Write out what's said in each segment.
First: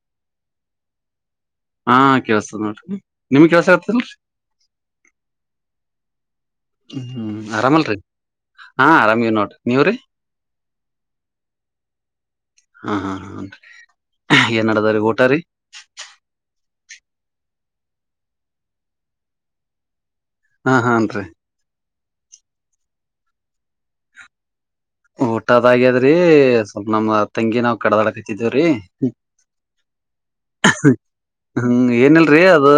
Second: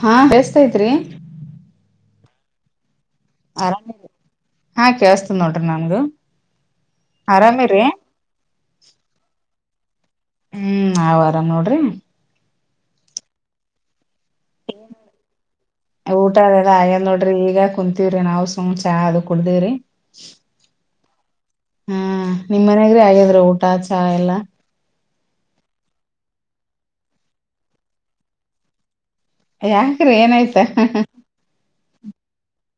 ಹಾ ಬೆಸ್ಟ್ ಐತಿರಿ ಹಾ ಕೆೇಸ್ತ ನೋಡ್ರಿ ನಿಮ್ಗ್ ಕೆಲ್ಸ ಆರಾಮ ಆತ್ತಲ್ರಿ ಹಾ ಕೇಳಸ್ತನ ನೋಡ್ರಿ ನನ್ಗ ಹ್ಮ ಹ್ಮ್ ಆರಾಮಲ್ರಿ ಹಾ ಆರಾಮವ ನೋಡ್ರಿ ನೀವ್ರಿ ಹ್ಮ್ ನಾವಾ ಆರಾಮ ನೋಡ್ರಿ ಹಾ ಹಾ ಹ ಏನ್ಡದ್ರೀ ಊಟಾರಿ ಅದ ಎಏನ್ ನೋಡ್ರಿ ಈಗ ಕುಂತೀವ್ರಿ ನಾವವು ಸುಮ್ ಚಾ ಅದು ಕುಡ್ದಿವವ್ರಿ ಹಾ ಹಾನ್ರಿ ಹ್ಮ ನಿಮ್ಮ್ ಮನಯಾಗ್ರಿ ಆಗಿದ್ರ ಊಟ ಚಾ ಎಲ್ಲಾ ಊಟದಾಗ್ಯದ್ರಿ ಸ್ವಲ್ಪ ನಮ್ ತಂಗಿ ನಾವ್ ಕಡದಾಡ ಕತ್ತಿದೇವ್ರೀ ಯಾಕ್ರಿ ಏನಾಯ್ತ ಹ್ಮ ಏನಿಲ್ಲ ರೀ ಅದು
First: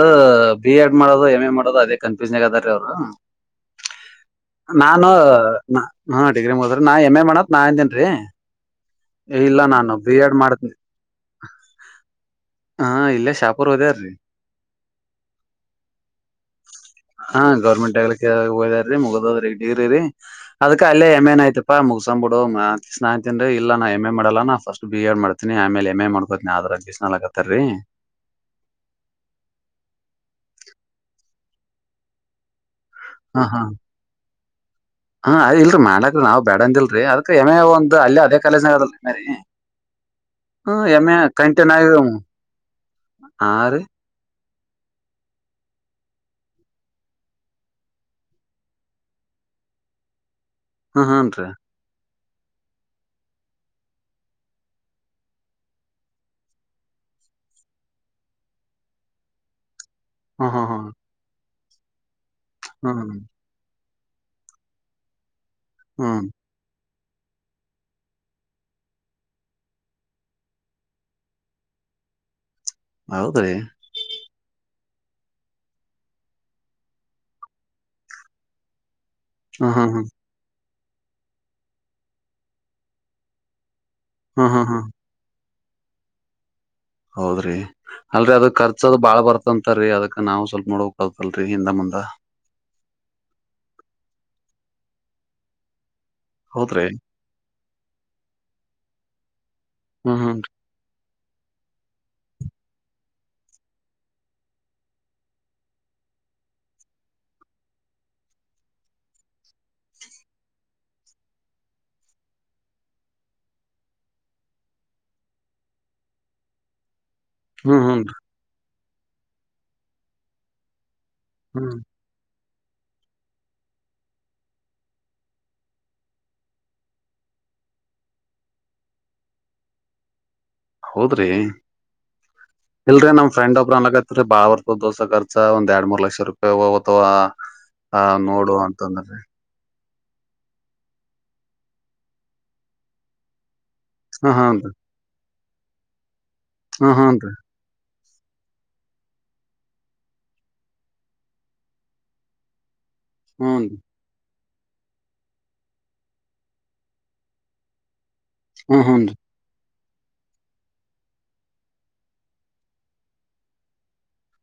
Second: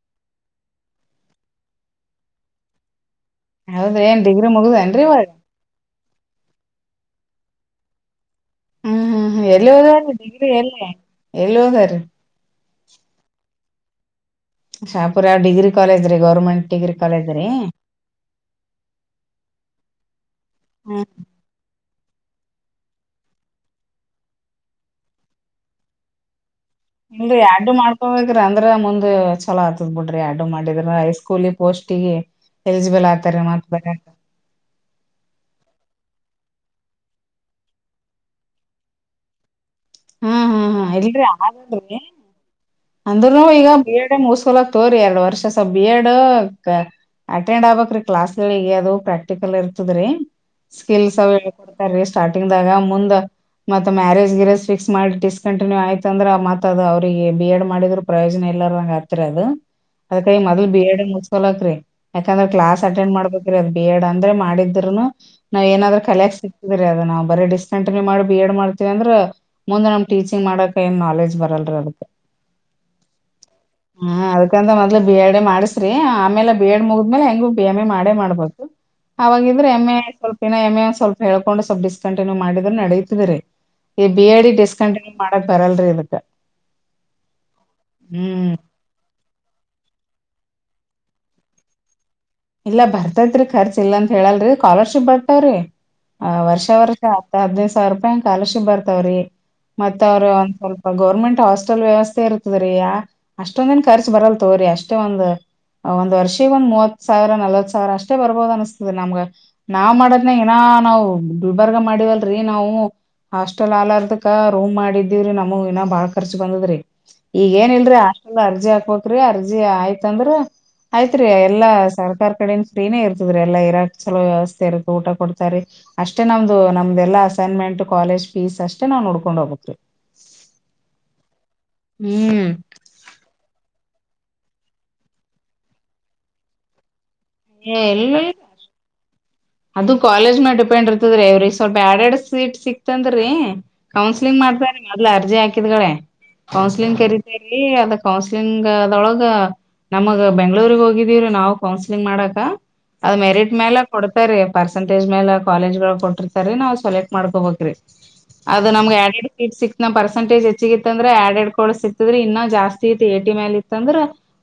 ಬಿ ಎಡ್ ಮಾಡೋದು ಎಮ್ ಎ ಮಾಡೋದು ಅದೇ ಕನ್ಫ್ಯೂಸ್ನ್ ಆಗ ಅದ ರೀ ಅವ್ರು ಹೌದ್ರಿ ಏನ್ ಡಿಗ್ರಿ ಮುಗ್ದೇನ್ರಿ ನಾನು ಇವಾಗ ಡಿಗ್ರಿ ಮುಗದಿದೇ ನಾ ಎಮ ಎ ಮಾಡಣತ್ ನಾ ಅಂತೇನ್ ರೀ ಹ್ಮ್ ಹ್ಮ್ ಎಲ್ಲಿ ಹೋದ್ರ ಡಿಗ್ರಿ ಎಲ್ಲ ಎಲ್ಲಿ ಓದ್ ರೀ ಹಾ ಇಲ್ಲೇ ಶಾಪೂರ್ ಓದಾರ್ರೀ ಹ ಶಾಪುರ ಯಾವ ಡಿಗ್ರಿ ಕಾಲೇಜ್ ರೀ ಗೌರ್ಮೆಂಟ್ ಡಿಗ್ರಿ ಕಾಲೇಜ್ ಹಾ ರೀ ರಿ ಅದಕ ಹಾ ಅಲ್ಲೇ ಎಮ ನ್ ಆಯ್ತಪಾ ಮುಗಸ ಬಿ ಸ್ನಾಯತಿನನ್ ಇಲ್ಲ ನಾ ಎಂ ಎ ಮಾಡಲ್ಲ ನಾ ಫಸ್ಟ್ ಬಿ ಎಡ್ ಮಾಡ್ತನಿ ಆಮೇಲೆ ಎಮ್ ಎ ಮಾಡ್ಕೋತಿನಿ ಇಲ್ ಎಡ್ಡು ಮಾಡ್ಕೊಬೇಕ್ರಿ ಅಂದ್ರ ಮುಂದ್ ಚಲೋ ಆತದ್ ಬಿಡ್ರಿ ಎಡ್ಡು ಮಾಡಿದ ಹೈ ಸ್ಕೂಲಿ ಪೋಸ್ಟಿಗೆ ಎಲಿಜಿಬಲ್ ಆಗ್ತಾರೆ ಹ ಹಾ ಮತ್ ಬರ ಹಾ ಅದ ಇಲ್ರರಿ ಮಾಡಕ ನಾವ್ ಬೇಡ ಅಂದಿಲ್ರರಿ ಅದಕ ಎಮೆ ಒಂದ ಅಲ್ಲಿ ಅದೇ ಕಾಲೇಜನಗದಲ್ರಿ ಮ್ ಹ್ಮ್ ಹ್ಮ್ ಹ್ಮ ಹ್ಮ್ ಎಮ ಎ ಕಂಟಿನ್ ಆ ಅಂದ್ನು ಈಗ ಬಿ ಎಡ್ ಮುಸ್ಕೊಲಕ್ ತೋರಿ ಎರಡು ವರ್ಷಸ ಬಿ ಎಡ್ ಅಟೆಂಡ್ ಆಗ್ಬಕ್ ಕ್ಲಾಸ್ ಅದು ಪ್ರಾಕ್ಟಿಕಲ್ ಇರ್ತದ್ರೀ ಹ್ಮ್ ಸ್ಕಿಲ್ಸ್ ಹ್ಮ್ ರೀ ಅವಡ್ತಾರೀ ಸ್ಟಾರ್ಟಿಂಗದಾಗ ಮುಂದ ಮತ್ತ ಮ್ಯಾರೇಜ ಗಿರೇಜ್ ಫಿಕ್ಸ್ ಮಾಡಿ ಡಿಸಕಂಟಿನ್ಯೂ ಆಯ್ತ ಅಂದ್ರ ಮತ್ ಅದ ಅವ್ರರಿಗೆ ಬಿ ಎಡ್ ಮಾಡಿದ್ರ ಪ್ರಯೋಜನ ಇಲ್ಲಾರಂಗ ಆಗ್ತ್ರಿ ಅದು ಅದಕೈ ಹ್ಮ್ ಹ್ಮ್ ಮೊದಲ್ ಬಿ ಹ್ಮ್ ಎಡ್ ಮುಸ್ಕೊಲಕರಿ ಯಾಕಂದ್ರೆ ಕ್ಲಾಸ್ ಹ್ಮ್ ಅಟೆಂಡ್ ಮಾಡ್ಬೇಕ್ರರಿ ಅದ ಬಿ ಎಡ್ ಅಂದ್ರೆ ಮಾಡಿದ್ರುನು ನಾವ್ ಏನಾದ್ರ್ ಹ್ಮ್ ಕಲಿಯಾಕ್ ಸಿಕ್ತಿದ್ರರಿ ಅದ ನಾವು ಬರೀ ಡಿಸ್ ಕಂಟಿನ್ಯೂ ಮಾಡಿ ಬಿ ಎಡ್ ಮಾಡ್ತೀವಿ ಅಂದ್ರ ಮುಂದೆ ನಮ್ ಟೀಚಿಂಗ್ ಮಾಡಕ್ ಏನ್ ನಾಲೆಜ್ ಬರಲ್ರ ಹೌದ ಹೌದ್ರಿ ಹಾ ಅದಕ್ಕಂತ ಮ ಬಿ ಎಡ್ ಎ ಮಾಡಸ್ರಿ ಆಮೇಲೆ ಬಿ ಎಡ್ ಮುಗಿದ್ಮೇಲೆ ಹೆಂಗು ಬಿ ಎಂ ಎ ಮಾಡೇ ಮಾಡ್ಬಹು ಅವಾಗಿದ್ರೆ ಹ್ಮ್ ಎಮ್ ಹ್ಮ್ ಎ ಹ್ಮ್ ಸ್ವಲ್ಪ ಇನ್ನ ಎಮ ಎ ಸ್ವಲ್ಪ ಹೇಕೊಂಡು ಸ್ವಲ್ಪಡ್ಕಂಟಿನ್ಯೂ ಮಾಡಿದ್ರೆ ನಡೀತಿದ್ರರಿ ಈ ಬಿ ಎಡೆ ಹ್ಮ್ ಹ್ಮ್ ಹ್ಮ್ ಡಿಸ್ಕಂಟಿನ್ಯೂ ಮಾಡಕ್ ಬರಲ್ರರಿ ಇಕ್ಕ ಹೌದ್ರಿ ಅಲ್ರಿ ಅದಕ್ ಖರ್ಚದು ಬಾಳ್ ಬರ್ತಂತರೀ ಅದಕ್ ನಾವು ಸ್ವಲ್ಪ ನೋಡೋಕ್ತಲ್ರರಿ ಹಿಂದ ಮುಂದ ಇಲ್ಲ ಬರ್ತತ್ರಿ ಖರ್ಚ ಇಲ್ಲಂತ ಹೇಳಲ್ರರಿ ಸ್ಕಾಲರ್ಶಿಪ್ ಬರ್ತವ್ರಿ ಆ ವರ್ಷ ಹೌದ್ರಿ ವರ್ಷ ಹ ಹದಿನೈದು ಸಾವಿರ ರೂಪಾಯಿ ಸ್ಕಾಲರ್ಶಿಪ್ ಬರ್ತಾವ್ರಿ ಮತ್ತ ಹ್ಮ್ ಅವ್ರ ಹ್ಮ್ ಒಂದ ಸ್ವಲ್ಪ ಗೌರ್ಮೆಂಟ್ ಹಾಸ್ಟೆಲ್ ವ್ಯವಸ್ಥೆ ಇರ್ತದ್ರೀ ಅಷ್ಟೊಂದನ್ ಖರ್ಚು ಬರಲ್ ತೋರಿ ಅಷ್ಟೇ ಒಂದ ಒಂದ್ ವರ್ಷ ಒಂದ ಮೂವತ್ ಸಾವಿರ ನಲ್ವತ್ ಸಾವಿರ ಅಷ್ಟೇ ಬರ್ಬಹದ ಅನಿಸತದೆ ನಮ್ಗ ನಾವ್ ಮಾಡೋದ್ ಏನ ನಾವು ಗುಲ್ಬರ್ಗ ಮಾಡ [unintelligible] ಮಾಡವಲ್ರಿ ನಾವು ಹಾಸ್ಟೆಲ್ ಆಲಾರದಕ ರೂಮ್ ಮಾಡಿದ್ದೀವ್ರಿ ನಮ ಇನ ಬಾಳ ಖರ್ಚ ಬಂದದ್ರಿ ಈಗಏನ ಹ್ಮ್ ಇಲ್ರರಿ ಹ್ಮ್ ಹಾಸ್ಟೆಲ್ ಅರ್ಜಿ ಹಾಕ್ಬಕ್ರಿ ಅರ್ಜಿ ಆಯ್ತಂದ್ರ ಆಯ್ತ್ರಿ ಎಲ್ಲಾ ಹ್ಮ್ ಸರ್ಕಾರ ಕಡೆ ಫ್ರೀನೇ ಇರ್ತದ ರರಿ ಎಲ್ಲಾ ಇರಾಕ್ಲೋ ವ್ಯವಸ್ಥೆ ಇರುತ್ತೆ ಊಟ ಕೊತಾರೆ ಅಷ್ಟೇ ನಮ್ದು ನಮ್ದೆಲ್ಲ ಎಲ್ಲ ಅಸೈನ್ಮೆಂಟ್ ಕಾಲೇಜ್ ಫೀಸ್ ಅಷ್ಟೇ ನಾವವು ನೋಡ್ಕೊಂಡ್ ಹೋಗಬೇಕು ಹೌದ್ರಿ ಇಲ್ರರಿ ನಮ ಫ್ರೆಂಡ್ ಒಬ್ರ ನನ್ಗ [unintelligible] [unintelligible] ಬಾಳ ಬರ್ತದ ದೋಸ ಖರ್ಚ ಒಂದ ಎರಡ್ ಮೂರ್ ಲಕ್ಷ ರೂಪಾಯಿ ಅಥವಾ ಏ ಹಾ ಎಲ್ಲಿ ನೋಡುವ ಅಂತಂದ್ರರಿ ಅದು ಕಾಲೇಜ್ ಮ ಡಿಪೆಂಡ್ ಇರ್ತದ್ರೀ ಇವ್ರಿ ಸ್ವಲ್ಪ ಎಡ್ ಎಡ್ ಸೀಟ್ ಸಿಕ್ತಂದ್ರೀ ಹ ಕೌನ್ಸಿಲಿಂಗ್ ಹಾನ್ರಿ ಮಾಡ್ತಾರ ಮೊದ್ಲ ಅರ್ಜಿ ಹಾಕಿದ್ಗಳೆ ಹ ಕೌನ್ಸಿಲಿಂಗ್ ಕರೀತ ಹಾನ್ರಿ ರೀ ಅದಕ್ ಕೌನ್ಸ್ಲಿಂಗ್ ಅದೊಳಗ ನಮಗ್ ಬೆಂಗಳೂರುಗೆ ಹೋಗಿದೀವ್ರೀ ನಾವವು ಕೌನ್ಸ್ಲಿಂಗ್ ಮಾಡಕ ಅದು ಮೆರಿಟ್ ಹ್ನ್ ಮೇಲೆ ಕೊಡ [unintelligible] ಪರ್ಸೆಂಟೇಜ್ ಮೇಲೆ ಕಾಲೇಜ್ ಕೊಟ್ಟಿರ್ತರಿ ನಾವ್ ಸೆಲೆಕ್ಟ್ ಮಾಡ್ಕೋಬಬೇಕ್ರೀ ಅದು ಹ್ಮ್ ನಮ್ಗೆ ಎಡ ಹ್ನ್ರಿ ಎಡು ಕೀಟ್ ಸಿಕ್ತ [unintelligible] ನಮ್ಮ್ ಪರ್ಸೆಟೇಜ್ ಹೆಚ್ಚಗಿತ್ತ ಅಂದ್ರೆ ಆಡ್ ಕೊ ಸಿಕ್ತದ್ರ ಇನ್ನ ಜಾಸ್ತಿ ಇತ್ತು [unintelligible] ಅಲ್ಲಿ ಇತ್ತ ಅಂದ್ರ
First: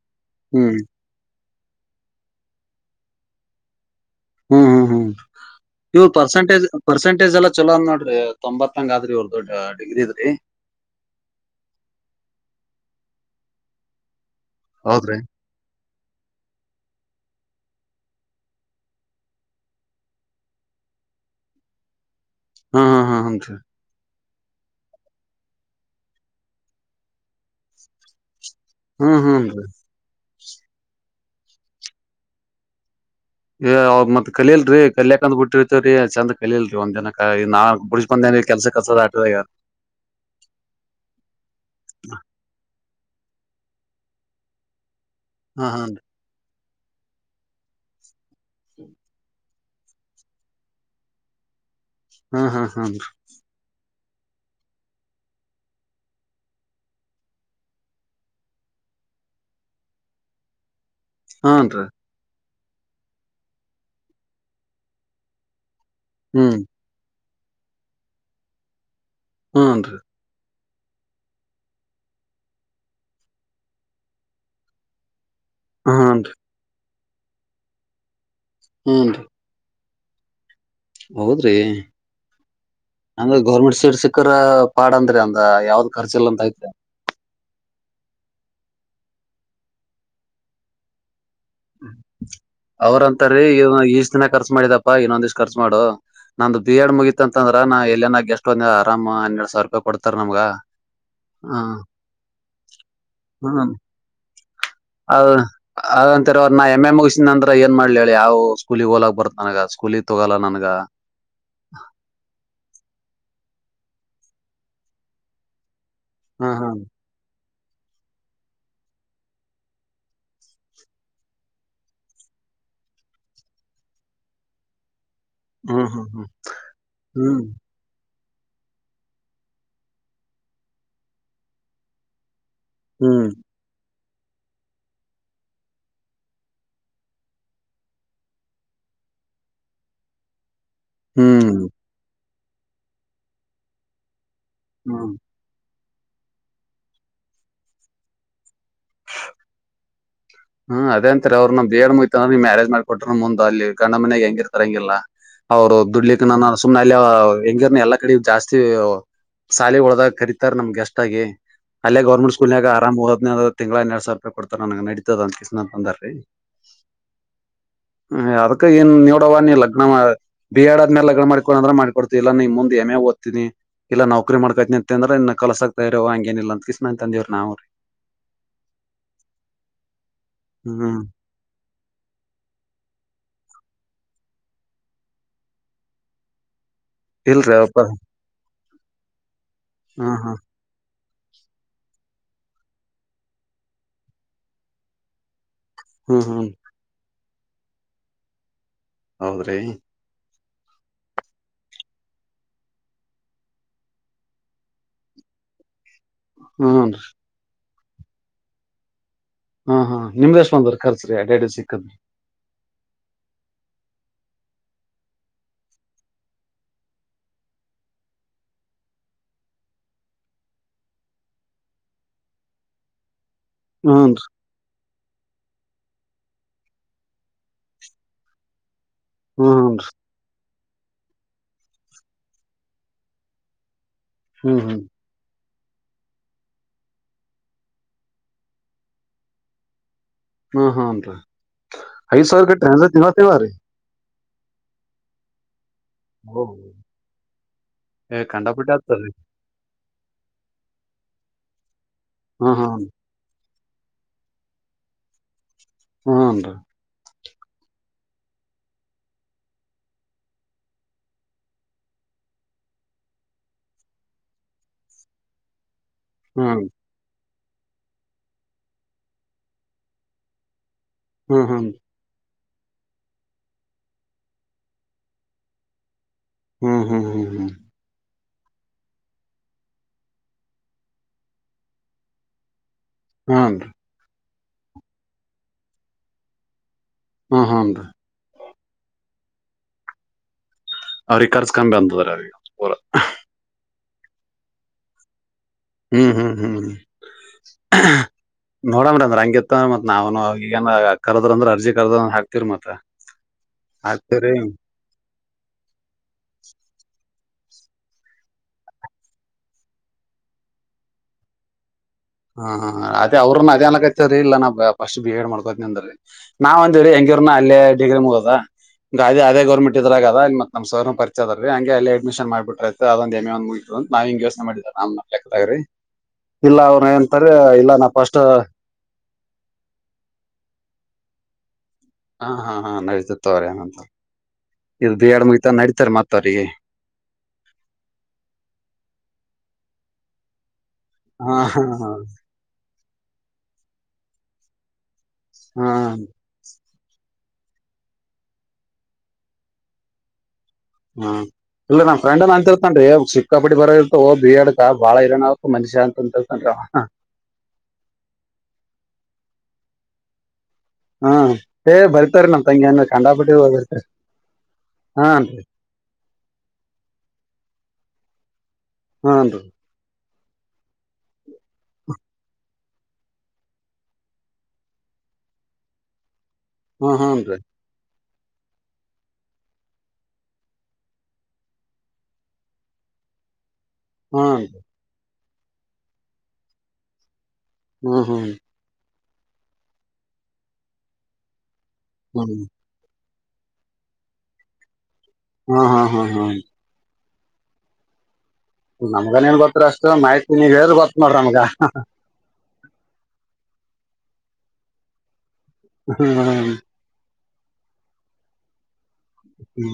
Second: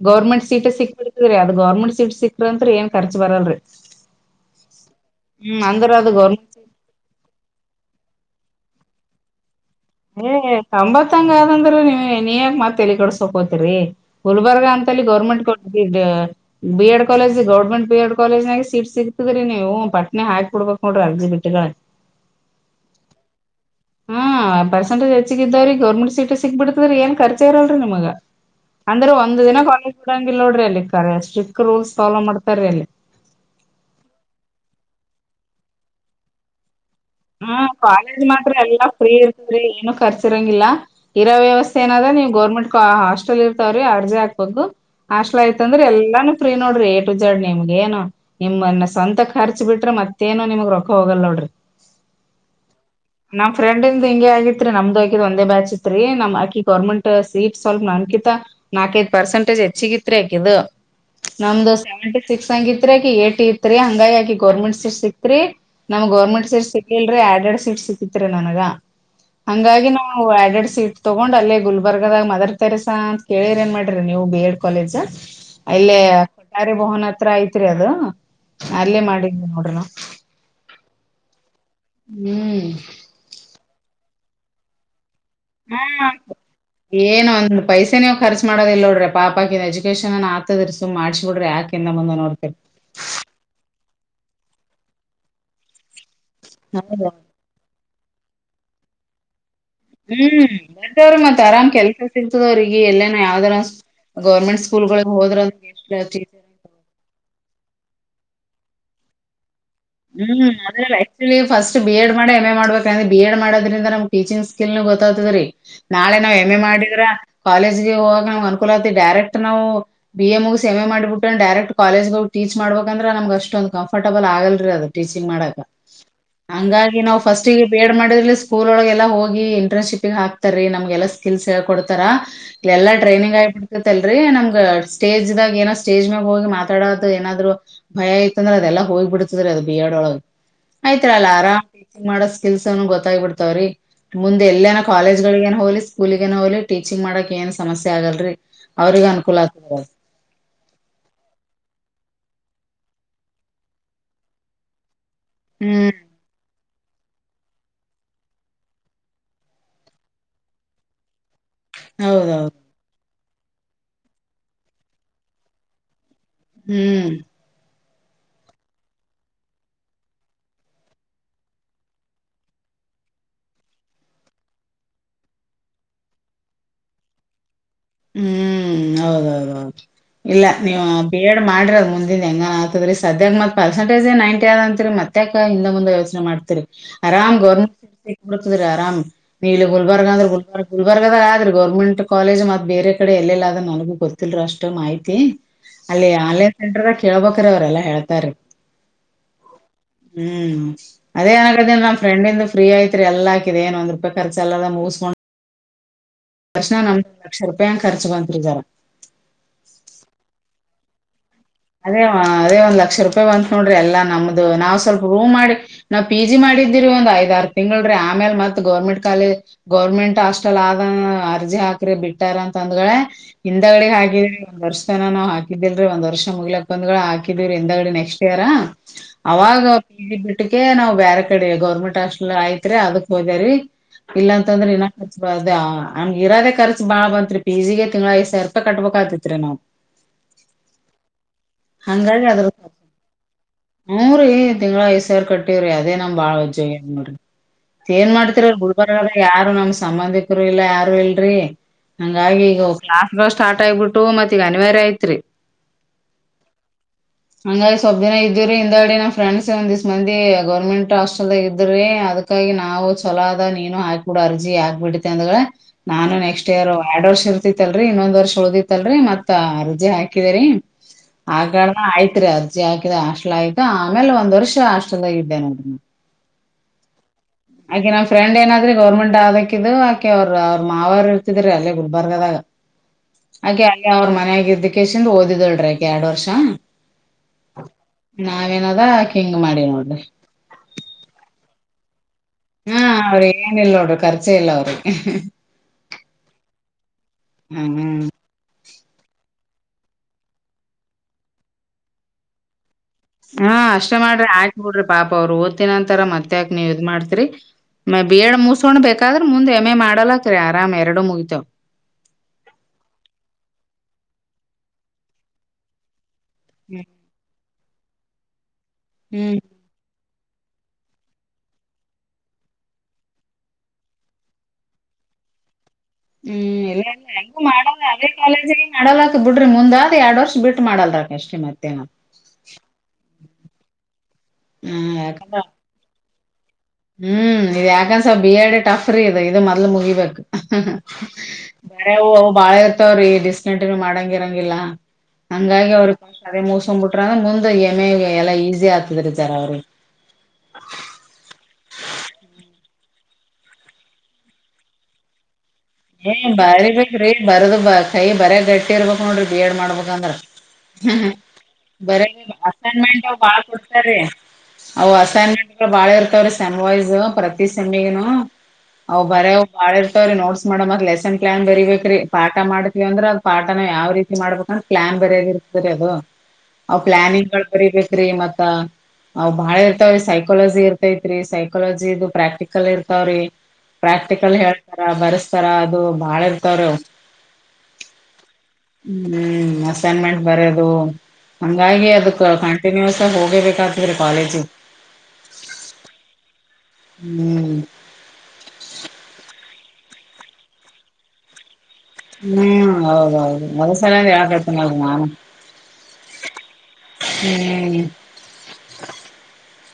ಗೌರ್ಮೆಂಟ್ ಸೀಟ ಹ್ಮ್ ಸಿಕ್ ಬಿಡ್ತಿದ್ರರಿ ಅದದು ಗೌರ್ಮೆಟ್ ಸೀಟ್ ಸಿಕ್ರೆ ಏ ಕಾರ್ರ್ಚ ಬರಲ್ರರಿ ಹ್ಮ್ ಹ್ಮ್ ಹ್ಮ್ ಇವ್ ಗೌರ್ಮೆಂಟ್ ಪರ್ಸೆಂಟೇಜ್ ಪರ್ಸೆಂಟೇಜ್ ಎಲ್ಲಾ ಚಲೋ ಅಂದ್ ನೋಡ್ರಿ ತೊಂಬತ್ತಂಗ ಆದ್ರಿ ಅವ್ರ ದೊಡ್ [unintelligible] [unintelligible] ಏ ತುಂಬತ್ತಂಗ ಆದಂದ್ರ ನೀವ ನೀಯಗ್ ಮತ್ ತಾಲಿ ಕಡಸಕೊಂಡ ಕೂತರಿ ಗುಲ್ಬರ್ಗ ಅಂತಲ್ಲಿ ಹೌದ್ರಿ ಗೌರ್ಮೆಂಟ್ ಕೊ ಇಡ್ B Ed college government B Ed college ನಾಗ ಸೀಟ್ ಸಿಗ್ತದ್ರಿ ನೀವು ಪಟ್ನೆ ಹಾಕ್ಬ ಬಿಡ್ಬಹ [unintelligible] ಕಡ ಅ ಕಟ್ಟಕ ಹಾ ಹಾ ಹಾ ಹ [unintelligible] ಹಾ ಪರ್ಸೆಟೇಜ್ ಹೆಚ್ಚಗ ಇದ್ದಾವ್ರೀ ಗೌರ್ಮೆಂಟ್ ಸೀಟ್ ಸಿಗ್ ಬಿಡ್ತದ್ರೀ ಏನ್ ಕರ್ಚ ಇರಲ್ರರಿ ನಿಮಗ ಅಂದ್ರೆ ಹ್ಮ್ ಒಂದ್ ದಿನ ಹ್ನ್ರಿ ಕಾಲೇಜ್ ಕೊಡಂಗಿಲ್ಲ ನೋಡ್ರಿ ಅಲ್ಲಿ ಕರೆ ಸ್ಟ್ರಿಕ್ ರೂಲ್ಸ್ ಫಾಲೋ ಮಾಡ್ತಾರೀ ಅಲ್ಲಿ [unintelligible] ಮತ್ ಕಲಿಲ್ರಿ ಕಲ್ಯಾಕಂದ್ ಬಿಟ್ಟಿರ್ತವ್ರರಿ ಚಂದ ಕಲಿಲ್ರಿ ಒಂದ್ ದಿನಕ ನಾ ಹ್ಮ್ ಬುಡ್ಜ್ ಕಾಲೇಜ್ ಬಂದೇನ್ರಿ ಮಾತ್ರ ಕೆಲ್ಸ ಎಲ್ಲಾ ಕಸದ ಫ್ರೀ ಆಟದಾಗ ಇರ್ತರಿ ಏನು ಖರ್ಚ ಇರಂಗಿಲ್ಲ ಇರೋ ವ್ಯವಸ್ಥೆ ಏನಾದ್ರ ನೀವು ಗೌರ್ಮೆಂಟ್ ಹಾಸ್ೆಲ್ ಇರ್ತಾವ್ರೀ ಅರ್ಜಿಾಕ್ಬೋದು ಹಾಸ್ಟಲ್ ಆಯ್ತ ಹಾ ಅಂದ್ರೆ ಹಾನ್ರಿ ಎಲ್ಲಾನ ಫ್ರೀ ನೋಡ್ರಿ ಏಟು ಜರ್ಡ್ ನಿಮ್ಗೆ ಏನು ನಿಮ್ಮನ್ನ ಸ್ವಂತ ಖರ್ಚ ಹಚ್ಚ ಬಿಟ್ರ ಮತ್ತೇನು ನಿಮಗ್ ರೊಕ್ಕ ಹೋಗಲ್ ನೋಡ್ರಿ ಹಾ ಹಾ ಹಾ ನಮ್ ಫ್ರೆಂಡ್ಂದ ಹಿಂಗೆ ಆಗಿತ್ರಿ ನಮ್ದು ಹಾಕಿದ್ ಒಂದೇ ಬ್ಯಾಚ್ ಇತ್ರಿ ನಮ್ ಆಕಿ ಗರ್ಮೆಂಟ್ ಸೀಟ್ ಸ್ವಲ್ಪ ನನ್ಕಿತ ಪರ್ಸೆಟೇಜ್ ಹೆಚ್ಚಿಗಿತ ಹಾಕಿದ್ದು ನಮ್ದು ಹಾನ್ರಿ ಸೆವೆಂಟಿ ಸಿಕ್ಸ್ ಹಂಗಿತ್ರಿ ಆಕಿ ಏಟಿ ತ್ರಿ ಹಂಗಾಗಿ ಆಕಿ ಗೋರ್ಮೆಂಟ್ ಸೀಟ್ ಸಿಕ್ತ್ರಿ ನಮ್ ಗೌರ್ಮೆಂಟ್ ಹ್ಮ್ ಸೀಟ್ ಸಿಗ್ಲಿಲ್ರೀ ಆಡೆಡ್ ಸೀಟ್ ಸಿಕ್ಕತ್ರಿ ನನಗ ಹಂಗಾಗಿ ಹನ್ರಿ ನಾವುಡ್ [unintelligible] [unintelligible] ಸೀಟ್ ತಗೊಂಡ್ ಅಲ್ಲಿ ಗುಲ್ಬರ್ಗದಾಗ ಮದರ್ ತೆರಿಸ ಅಂತ ಕೇಳಿರಿ ಮಾಡ್ರಿ ನೀವು ಬಿ ಎಡ್ ಕಾಲೇಜ ಅಲ್ಲೇ ಹನ್ರಿ ಕೊಠಾರಿ [unintelligible] ಭವನ ಹತ್ರ ಐತ್ರಿ ಅದು ಅಲ್ಲೇ ಹನ್ರಿ ಮಾಡಿದ್ ನೋಡ್ರ ಹೌದ್ರಿ ಹ್ಮ್ ಅಂದ್ರ ಗೌರ್ಮೆಂಟ್ ಸೀಡ್ ಸಿಕ್ಕರ ಪಾಡ್ ಅಂದ್ರಿ ಅ [unintelligible] ಹಾ ಏನ ಒಂದು ಪೈಸೆ [unintelligible] ನೀವು ಕರ್ಚ್ ಮಾಡೋದಲ್ ನಡ್ರ ಪಾಪಕ ಇ ಎಜುಕೇಶನ್ ಆತದರ್ಸ ಮಾಡಿ ಅವ್ರಂತಾರ ಈ ಖರ್ಚ್ ಮಾಡಿದಪ್ಪಾ ಇನ್ನೊಂದ ದಿವ್ ಖರ್ಚು ಮಾಡು ನಂದು ಬಿ ಎಡ್ ಹೌದೌದು ಮುಗಿತತ ಅಂದ್ರ ನಾ ಎಲ್ಲನ ಎಸ್ಟ್ ದು ಆರಾಮ ಅನ್ನೆರಡು ಸಾವಿರ ರೂಪಾಯಿ ಕೊಡ್ತಾರ ನಮ್ಗ ಹ್ಮ್ ಮತ್ತವ್ರ ಮತ್ ಹ ಆರಾಮ್ ಕೆಲ್ಸ ಸಿಗ್ತದವ್ರಿಗೆ ಎಲ್ಲೇನ ಯಾವ್ದಾರ ಗೌರ್ಮೆಂಟ್ ಸ್ಕೂಲ್ಗಳಿಗೆ ಅ ಹೋದ್ರ ಅದಂತರ ಅವ್ ನಾ ಎಮ್ ಎಂ ಮುಗಸಿದ ನಂತರ ಏನ್ ಮಾಡ್ಲಿ ಹೇಳ ಯಾವ ಸ್ಕೂಲಿಗೆ ಹೋಗಲಾಗ ಬರುತ್ ನನಗ ಸ್ಕೂಲಿಗ್ ತಗೋಲ್ಲ ಹ್ಮ್ ನನ್ಗ ಅ ಆಕ್ಚುಲಿ ಫಸ್ಟ್ ಬಿ ಎಡ್ ಮಾಡಿ ಎಂ ಎ ಮಾಡ್ಬೇಕಂದ್ರ ಬಿ ಎಡ್ ಮಾಡೋದ್ರಿಂದ ನಮ್ ಟೀಚಿಂಗ್ ಸ್ಕಿಲ್ ನ ಗೊತ್ತ್ತದ್ರೀ ನಾಳೆ ನಾವ್ ಎಮ್ ಹ್ಮ್ ಹ್ಮ್ ಮಾಡಿದ್ರ ಕಾಲೇಜ ಹೋಗಾರ್ ನಾನ್ಗೆ ಅನುಕೂಲ ಆಐತಿ ಡೈರೆಕ್ಟ್ ನಾವು ಬಿ ಎ ಮುಗ ಎಮ ಎ ಮಾಡ್ಬಿಟ್ಟ ಡೈರೆಕ್ಟ್ ಕಾಲೇಜಗೆ ಹೋಗ್ವಿ ಟೀಚ್ ಮಾಡಬೇಕಂದ್ರ ನಮ್ಗೆ ಅಷ್ಟೊಂದು ಕಂಫರ್ಟಬಲ್ ಆಗಲ್ ಟೀಚಿಂಗ್ ಮಾಡಾಕ ಹ್ಮ್ ಹ್ಮ್ ಹಂಗಾಗಿ ಹ್ಮ್ ಫಸ್ಟ್ಗೆ ಬಿಎಡ್ ಮಾಡಾಕ ಸ್ಕೂಲ್ ಒಳಗೆ ಎಲ್ಲಾ ಹೋಗಿ ಇಂಟರ್ನ್ಶಿಪಿಗೆ ಹಾಕ್ತಾರಿ ನಮ್ಗೆಲ್ಲಾ ಸ್ಕಿಲ ಹೇಳ್ಕೊಡ್ತಾರ ಎಲ್ಲ ಹ್ಮ್ ಟ್ರೈನಿಂಗ್ ಆಗುತ್ತಾ ನಮ್ಗ ಸ್ಟೇಜ್ ದಾಗ ಏನೋ ಸ್ಟೇಜ್ ಮಾಗ ಹೋಗಿ ಮಾತಾಡೋದು ಏನಾದ್ರು ಭಯ ಅಂದ್ರೆ ಅದೆಲ್ಲಾ ಹೋಗಿಬ ಬಿಡ ಬಿ ಎಡ್ ಒಳಗ್ ಆಯ್ತು ಅಲ್ಲ ಹ್ಮ್ ಆರಾಮ್ ಹ್ಮ್ ಟೀಚಿಂಗ್ ಮಾಡ ಸ್ಕಿಲ್ಸ್ ಏ ಗೊತ್ತಾಗ ಬಿಡ್ತಾವ್ರೀ ಮುಂದೆ ಎಲ್ಲ ನೋ ಹ್ಮ್ ಕಾಲೇಜ್ಗಳಗ ಏ ಹೋಲಿಸ ಸ್ಕೂಲಗನ ಹಲಿ ಟೀಚಿಂಗ್ ಮಾಡಕ್ ಏನ್ ಸಮಸ್ಯೆ ಆಗಲ್ರಿ ಅವ್ರಿಗೆಗ ಅನುಕೂಲ ಆಗ್ತದ ಹ್ಮ್ ಅದೇಂತಾರೆ ಅವ್ರ ನ ಬೇಡ್ ಮುಯ್ತ ಅ್ರ ಮ್ಯಾರೇ ಜ ಮಾಡ್ಕಟ್ರರು ಮುಂದ ಅಲ್ಲಿ ಗಂಡನಾ ಮನಗ್ ಹೆಂಗಿರ್ತಾರ ಹಂಗಿಲ್ಲ ಅವರು ಹ್ಮ್ ದುಡ್ಲಿಕ್ಕೆ ನನ್ನ ಸುಮ್ನೆ ಅಲ್ಲಿ ಹೆಂಗಿರ್ನ ಎಲ್ಲಾ ಕಡೆ ಜಾಸ್ತಿ ಸಾಲಿ ಒಳ್ದಾಗ ಕರತಾರೆ ನಮ್ ಗೆಸ್ಟ್ ಆಗಿ ಅಲ್ಲೇ ಗೋರ್ಮೆಂಟ್ ಹೌದೌದು. ಸ್ಕೂಲ್ ಆಗ ಆರಾಮ ಹೋದ್ನ ತಿಂಗಳನ್ನ ಅನ್ನೆರಡು ಸಾವಿರ ರೂಪಾಯ ಕೊಡ್ತಾರ ನಡತದ ಅಂತಿಸಸಂದಾರೀ ಹ್ಮ್ ಹ್ ಅದಕ್ಕ ಏನ್ ನೋಡವ ನೀ ಲಗ್ನ ಬಿ ಎಡ್ ಆದ್ಮೇಲೆ ಲಗ್ನ ಮಾಡಕೊಂಡ ಅಂದ್ರ ಮಾಡಕೊಡ್ತ ಇ ಮುಂದ ಹೆಮೆ ಗೊತಿನಿ ಇಲ್ಲ ನಕರಿ ಮಾಡ್ಕಾತನಿ ಅಂದ್ರ ಇನ್ ಕಲಸ ಆಕ್ತಾ ಇರವ ಹಂಗೇನಿಲ್ಲ ಅಂತೀಸ್ಮಮನ್ ತಂದವ್ರ ನಾವ್ರೀ ಹ್ಮ್ ಹೌದೌದೌದು ಇಲ್ಲ ನೀವ ಹ್ಮ್ ಬಿ ಎಡ್ ಮಾಡ್ರಿ ಅದ್ ಮುಂದಿನ ಹೆಂಗನ್ ಆಗ್ತದ್ರಿ ಸದ್ಯಾಗ ಮತ್ ಪರ್ಸಂಟೇಜ ನೈಂಟಿ ಆದ ಅಂತರಿ ಮತ್ತ ಹಿಂದ ಮುಂದ ಯೋಚನೆ ಮಾಡ್ತಿರಿ ಆರಾಮ ಇಲ್ರಿ ಅಪ್ಪ ಗೌರ್ಮೆಂಟ್ ಆರಾಮ್ ನೀ ಇಲ್ಲಿ ಗುಲ್ಬರ್ಗ ಹ್ಮ್ ಅಂದ್ರ ಹ್ಮ್ ಗುಲ್ಬರ್ಗ ಗುಲ್ಬರ್ಗದಾಗ ಆದ್ರಿ ಗೋರ್ಮೆಂಟ್ ಕಾಲೇಜ ಬೇರೆ ಕಡೆ ಎಲ್ಲೆಲ್ಲ ಆದ್ರ ನನಗೂ ಗೊತ್ತಿಲ್ರ ಅಷ್ಟ್ ಮಾಹಿತಿ ಅಲ್ಲಿ ಹ್ಮ್ ಹ್ಮ್ ಆನ್ಲೈನ್ ಸೆಂಟರ್ ಕೇಳಬೇಕು ಅವರೆಲ್ಲ ಹೇಳ್ತಾರೆ ಹೌದ್ರಿ ಹ್ಮ್ ಅದೇ ಆದಾಗದ ನಮ್ಮ ಫ್ರೆಂಡ್ ಫ್ರೀ ಐತ್ರಿ ಎಲ್ಲಾಕಿದೆ ಏನ್ ಒಂದ್ ರೂಪಾಯಿಖರ್ಚು ಎಲ್ಲ ಮುಗಿಸಕೊಂಡ್ ಹ್ಮ್ ನನ್ನ ಲಕ್ಷ ರೂಪಾಯಿ ಖರ್ಚು ಬಂತಿದ್ದಾರೆ ಹಾ ಹಾ ನಿಮ್ದ ಎಷ್ಟು ಬಂದ್ ಖರ್ಚು ಎರಡು ಅದೇವಾ ಅದೇ ಒಂದ್ ಲಕ್ಷ ರೂಪಾಯಿ ಬಂತತ್ ನೋಡ್ರಿ ಎಲ್ಲ ನಮ್ದು ನಾವ್ ಸ್ವಲ್ಪ ರೂಮ್ ಮಾಡಿ ನಾವ್ ಪಿ ಜಿ ಮಾಡಿದೀರಿ ಒಂದ ಐದ್ ಆರು ತಿಂಗಳ್ರೀ ಆಮೇಲ್ ಮತ್ ಗೌರ್ಮೆಂಟ್ ಕಾಲೇಜ್ ಗೌರ್ಮೆಂಟ್ ಹಾಸ್ಟೆಲ್ ಆದ ಅರ್ಜಿ ಹಾಕ್ರಿ ಬಿಟ್ಟಾರ ಅಂದ್ಗಳ ಹಿಂದಗಡೆಗ್ ಹ್ಮ್ ಹಾದ್ರರಿ ಒಂದ್ ವರ್ಷ ತನ ನಾವ್ ಹಾಕಿದಿಲ್ರಿ ಒಂದ ವರ್ಷ ಮುಗಲಕ್ ಬಂದ್ಗಳ ಹಾಕಿದೀವ್ರ ಎಂದ ನೆಕ್ಸ್ಟ್ ಇಯರ್ ಅವಾಗ ಹ್ಮ್ ಒಟ್ಟ ನಾವ್ ಬೇರೆ ಕಡೆ ಗೌರ್ಮೆಂಟ್ ಹಾಸ್ಪಿಟ್ಲ್ ಆಯತ್ ಅದಕ್ ಹೋದ್ಯರಿ ಇಲ್ಲ ಹ್ಮ್ ಅಂತಂದ್ರೆ ಹ್ಮ್ ಇನ ಹಬ್ದದು ಅದ ನಮ್ಗೆ ಇರದ ಖರ್ು ಬಾಳ ಬತ್ರಿ ಪಿಜಿಗೆ ತಿಂಗ್ ಐ್ ಸಾವಿರ ರೂಪಾಯಿ ಕಟ್ಬ ಆತಿತ್ರಿ ನಾವ್ ಹಾ ಹಾನ್ರೀ ಹಂಗಾಗಿ ಐದ್ ಸಾವಿ ರೂಪಾಯಿ ಟ್ರಾನ್ಸರ್ ತಿನ್ನತೇವ ರೀ ೀರಿ ತಿಂಗಳ ಐ್ ಸಾವರ ಕಟ್ಟಿವವ್ರಿ ಅದೇ ಓ ನಮ್ಾಳಜ್ಜೋಗ ನೋ್ರರಿ ಏನ್ ಏ ಮಾಡ್ತಿರ ಕಂಡಾಪಟ್ಟಿ ಉುಳ್ಬರ್್ರ ಆಗ್ತದ್ರಿ ಯಾರು ನಮ್ ಸಂಬಂಧಿಕರು ಇಲ್ಲ ಯಾರು ಇಲ್ ರಿ ಹಂಗಾಗಿ ಹ್ಮ್ ಈಗ ಹ್ಮ್ ಕ್ಲಾಸ್ ಗಳು ಸ್ಟಾರ್ಟ್ ಆಗಬಿಟ್ಟು ಮತ್ ಈಗ ಅನಿವಾರ ಐತ್ರಿ ಹ್ಮ್ ರೀ ಹಂಗ ಸ್ವಬ್ ದಿನ ಇದ್ದವ್ರರಿ ಹಿಂದಾ ಅಡಿ ನಮ್ಮ ಫ್ರೆಂಡ್ಸ್ ಒಂದ್್ ಮಂದಿ ಗೌರ್ಮೆಂಟ್ ಹಾಸ್ಟೆಲ್ಾಗ ಇದ್ರಿ ಅದಕ್ಕಾಗಿ ನಾವು ಹ್ ಚಲೋದ ನೀನು ಹಾಕ್ಬಡ ಅರ್ಜಿ ಹಾಕ್ಬ ಬಿಿಡೆ ಅಂದಗಳ ನಾನು ನೆಕ್ಸ್ಟ್ ಇಯರ್ ಹ್ಮ್ ಎರಡ್ ವರ್ಷ ಇರ್ತಿತ್ತಲ್ರಿ ಇನ್ನೊಂದ್ ವರ್ಷ ಉಳ್ದಿಲ್ರರಿ ಮತ್ ಅರ್ಜಿ ಹಾಕಿದರಿ ಹ್ಮ್ ಹ್ಮ್ ಆಗ ಹ್ಮ್ ಆಯ್ತ್ರಿ ಅದ ಹಾಕಿದೆ ಹಾಸ್ಟ್ಲ್ ಆಯ್ತು ಆಮೇಲೆ ಒಂದ ವರ್ಷ ಹಾಟಲ್ದಾಗ ಇದ್ದೇನೆ ಅದನ್ನ ಹ್ಮ್ ಹ್ಮ್ ಹ್ಮ್ ಹ್ಮ್ ಫ್ರೆಂಡ್ ಏನಾದ್ರೀ ಗೌರ್ಮೆಂಟ್ ಆದಕ್ಕಿದು ಆಕೆ ಅವರು ಅವ್ರ ಮಾವರ್ ಇರ್ತಿದ್ರರಿ ಅಲ್ಲೇ ಗುಡ್ಬರ್ಗದಾಗ ಆಕೆ ಅಲ್ಲಿ ಅವ್ರ ಮನ ಆಗಿದ್ದಕ್ಕೆೇಶಿಂದ ಓದಿದಳರಿ ಆಕೆ ಎರಡ್ ವರ್ಷ ಹಾ ಹನ್ ರೀ ನಾವೇನದಕ ಹಂಗ್ ಮಾಡಿ ನೋಡ್ ರಿ ಅವ್ರಿಗೆ ಕರ್ಸ್ಕಮ್ಮಿ ಅಂತದ ಅವ್ರಿಗೆ ಪೂರ ಹಾ ಅವ್ರಿ ಏನ ಇಲ್ ನೋಡ್ರರು ಖರ್ಚೆ ಇಲ್ಲ ಅವ್ರಿಗೆ ಹ್ಮ್ ಹ್ಮ್ ಹ್ಮ್ ಹ್ಮ ಹ್ಮ್ ಹ್ಮ್ ನೋಡ ಮೇಡಮ ಅಂದ್ರ ಹಂಗಗೆತ್ತ ಮತ್ ನಾವ ಈಗ ಕರ್ದ್ರ ಅ್ರ ಅರ್ಜಿ ಕರ್ದ ಹಾಕ್ತಿರ್ ಮತ್ ಹಾ ಅಷ್ಟೇ ಮಾಡ್ರಿ ಆಯಕ್ ಬಿಡ್ರಿ ಪಾಪ ಅವ್ರು ಓದ್ತಿನ ಅಂತರ ಮತ್ತ್ಯಾಕಕ್ ನೀವ್ ಇ್ ಮಾಡ್ತರಿ ಮ ಬಿ ಎಡ್ ಮುಸಕೊಂಡ್ ಬೇಕಾದ್ರ ಮುಂದೆ ಎಮ್ ಎ ಮಾಡಲಕ ರೀ ಆರಾಮ್ ಎರಡು ಮುಗಿತೇವ್ ಹಾ ಹ ಅದೇ ಅವ್ರನ್ನ ಅದೇ ಅನಕತರಿ ಇಲ್ಲ ನಾ ಫಸ್ಟ್ ಬಿ ಎಡ್ ಮಾಡ್ಕೋತಿ ಅಂದ್ರೀ ನಾವ್ಂದ ಹ್ಮ್ ಹೇಳಿ ಹೆಂಗೂರ್ನ ಅಲ್ಲೇ ಡಿಗ್ರಿ ಮುಗುದ ಅಲ್ಲೇ ಹ್ಮ್ ಅದೇ ಗೌರ್ಮೆಂಟ್ ಇದ್ರಾಗ ಅಲ್ಲಿತ್ ನಮ್ಮ ಸರ್ ಪರಿಯ ಅ ರ ಹಂಗೆ ಅಲ್ಲಿ ಅಡ್ಮಿನ್ ಮಾಡಬಿ್ರೈ ಅದ್ ಎಮ ಒ ಮುಗ ನಾವ ಹಿಂಗ ಯೋನೆ ಮಾಡಿದ್ದಾರೆ ನ್ [unintelligible] ಹ್ಮ್ ಎಲ್ಲ ಹೆಂಗು ಮಾಡಲ್ಲ ಅದೇ ಫಸ್ಟ್ ಕಾಲೇಜಿಗೆ ಮಾಡಲ್ಲಕ ಬಿಡ್ರಿ ಮುಂದಾದ್ ಎರಡ್ ವರ್ಷ ಬಿಟ್ಟು ಮಾಡಲ್ರ ಅಷ್ಟೇ ಮತ್ತೆ ಹಾ ಹಾ ಹಾ ನಡತತ್ ಅವ್ರಂತ ಹ್ಮ್ ಇ ಬಿ ಯಾಡ ಯಾಕಂದ್ರ ಮುಗಿತ ನಡತಾರೆ ಮತ್ತ ಅವ್ರಿಗೆ ಹ್ಮ್ ಇದ ಯಾಕಂದಸ ಬಿ ಯಾಡ್ ಟಫ್ ರಿ ಇ ಇದು ಮೊದ್ಲು ಮುಗಿಬೇಕಕ್ ಹಾ ಹಾ ಹಾ ಅವ್ರ ಈ ಡಿಸ್ಕಂಟಿನ್ಯೂ ಮಾಡಂಗ ಇರಂಗಿಲ್ಲ ಹಾ ಹಂಗಾಗಿ ಅವ್ರಿಗೆ ಅದೇ ಮಸ್ಂಬಿಟ್ಟ ಅ ಮುಂದೆ ಎಮ ಎಲ್ಲಾ ಈಸಿ ಆಗ್ತದ್ರತಾರೆ ಅವರು ಹ್ಮ ಇಲ್ಲ ನನ್ ಫ್ರೆಂಡ್ನ್ ಅಂತಿರ್ತನ್ರಿ ಸಿಕ್ಕಾಪಡಿ ಬರೋ ಇರ್ತ ಬಿ ಅಡಕ ಬಾಳ ಇರನ ಏ ಬಾರಿ ಬೇರೀ ಬರದ ಬಾ ಕೈ ಬರ ಗಟ್ಟಿ ಇರ್ಬೇಕ್ ನೋಡ್ರಿ ಬಿ ಎಡ್ ಮಾಡ್ಬಂದ್ರ ಹ್ಮ ಏ ಬರ್ತಾರ ನಮ್ ಅಸೈನ್ಮೆಂಟ್ ಅವ್ ತಂಗನ್ನುಂಡಾಪಟ್ಟ ಬಾಳ್ ಹೋಗ ಬರ್ತಾರ ಕೊಡ್ತಾರ್ರೀ ಅವು ಅಸೈನ್ಮೆಂಟ್ ಬಾಳ ಇರ್ತವ್ರೀ ಸೆಮ್ ವೈಸ್ ಪ್ರತಿ ಸೆಮ್ಮಿಗನು ಹ ಅವ್ ಬರ್ ಹಾನ್ರಿ ಬಾಳ ಇರ್ತವ್ರೀ ನೋಡ್ ಮಾಡಮ್ಕ್ ಲೆಸನ್ ಪ್ಲನ್ ಬರಿಬೇಕ್ರೀ ಪಾಠ ಮಾಡ್ತಿವವಿಂದ್ರ ಅ ಪಾಠನಾವ ರೀತಿ ಮಾಡ್ಬೇಕ ಅ್ರ ಪ್ಲಾನ್ ಬರಿಯದಿತಿ ರಿ ಅದು ಅವ್ ಹ್ಮ್ ಹ್ಞೂನ್ರಿ ಪ್ಲಾನಿಂಗ್ಗಳು ಬರಿಬೇಕ್ರೀ ಮತ್ತ ಅವ್ ಬಾಳ ಇರ್ತಾವ್ರಿ ಸೈಕಲಜಿ ಇರ್ತೈತ್ರಿ ಸೈಕಲಜಿ ಪ್ರಾಕ್ಟಿಕಲ್ ಇರ್ತಾವ್ರಿ ಪ್ರಾಕ್ಟಿಕಲ್ ಹ್ಞೂನ್ರಿ ಹೇಳ್ತಾರ ಬರಸ್ತಾರ ಅದು ಬಾಳ ಇರ್ತವ್ರ ಹ್ಮ್ ಹ್ಮ್ ಹ್ಮ್ ಅಸೈನ್ಮೆಂಟ್ ಬರದು ಹಂಗಾಗಿ ಅದಕ್ ಹ್ಮ್ ಹ್ಮ್ ಕಂಟಿನ್ಯೂಸ್ ಹೋಗೋಗ ಬೇೇಕಾದು ಮೇರೆ ಕಾಲೇಜ ಹಾ ಹಾ ಹಾ ಹಾ ಹ್ಮ್ ನಮ್ಗನ್ ನ್ ಗೊತ್ತರಿ ಅಷ್ಟ್ ಮಾಹಿತಿ ನೀ ಹೇಳ ಗೊತ್ತತ್ ನೋಡ್ರ ನಮ್ಗ ಹ್ಮ್ ಹೌದ ಹೌದು ಮದಸಲ ಯಳತಲ್ಲ ನ ಹ್ಮ ಹ ಹ್ಮ್ ಹ್ಮ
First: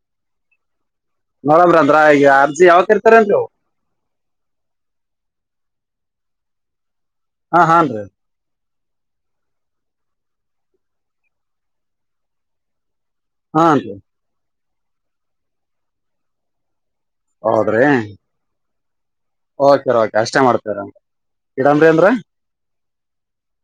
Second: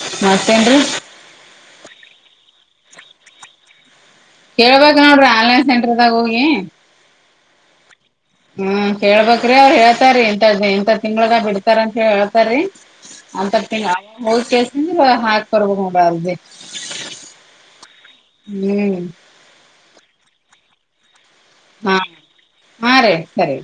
[unintelligible] ಹಡ್ರಂದ್ರ ಈಗ ಅರ್ಜಿ ಯಾವತ್ ಇರ್ತಾರನ್ರು ಕೇಳ್ಬೇಕ ನೋಡ್ರಿ ಆನ್ಲೈನ್ ಸೆಂಟರ್ದಾಗ ಹೋಗಿ ಹಾ ಹಾನ್ ರೀ ಹ್ಮ್ ಕೇಳ್ಬ್ರಿ ಅವ್ರು ಹೇತಾರೀ ಇಂಂತ ಎಂತ ತಿಂಗಳಗ ಬಿಡ್ತಾರ ಅಂತ ಹೇಳಿ ಹೇಳ್ತಾರೀ ಅಂತರ್ತಿ ಹಾನ್ರಿ ಹೋಗ ಕೇಸ ಹಾಕ್ ಬರ್ಬ ನೋಡ ಅರ್ಜಿ ಹೌದ್ರಿ ಹ್ಮ್ ಓಕೆ ಓಕೆ ಅಷ್ಟೇ ಮಾಡ್ತೇರ ಹಾ ಇಡಂತಂದ್ರ ಹಾ ರೀ ಸರಿ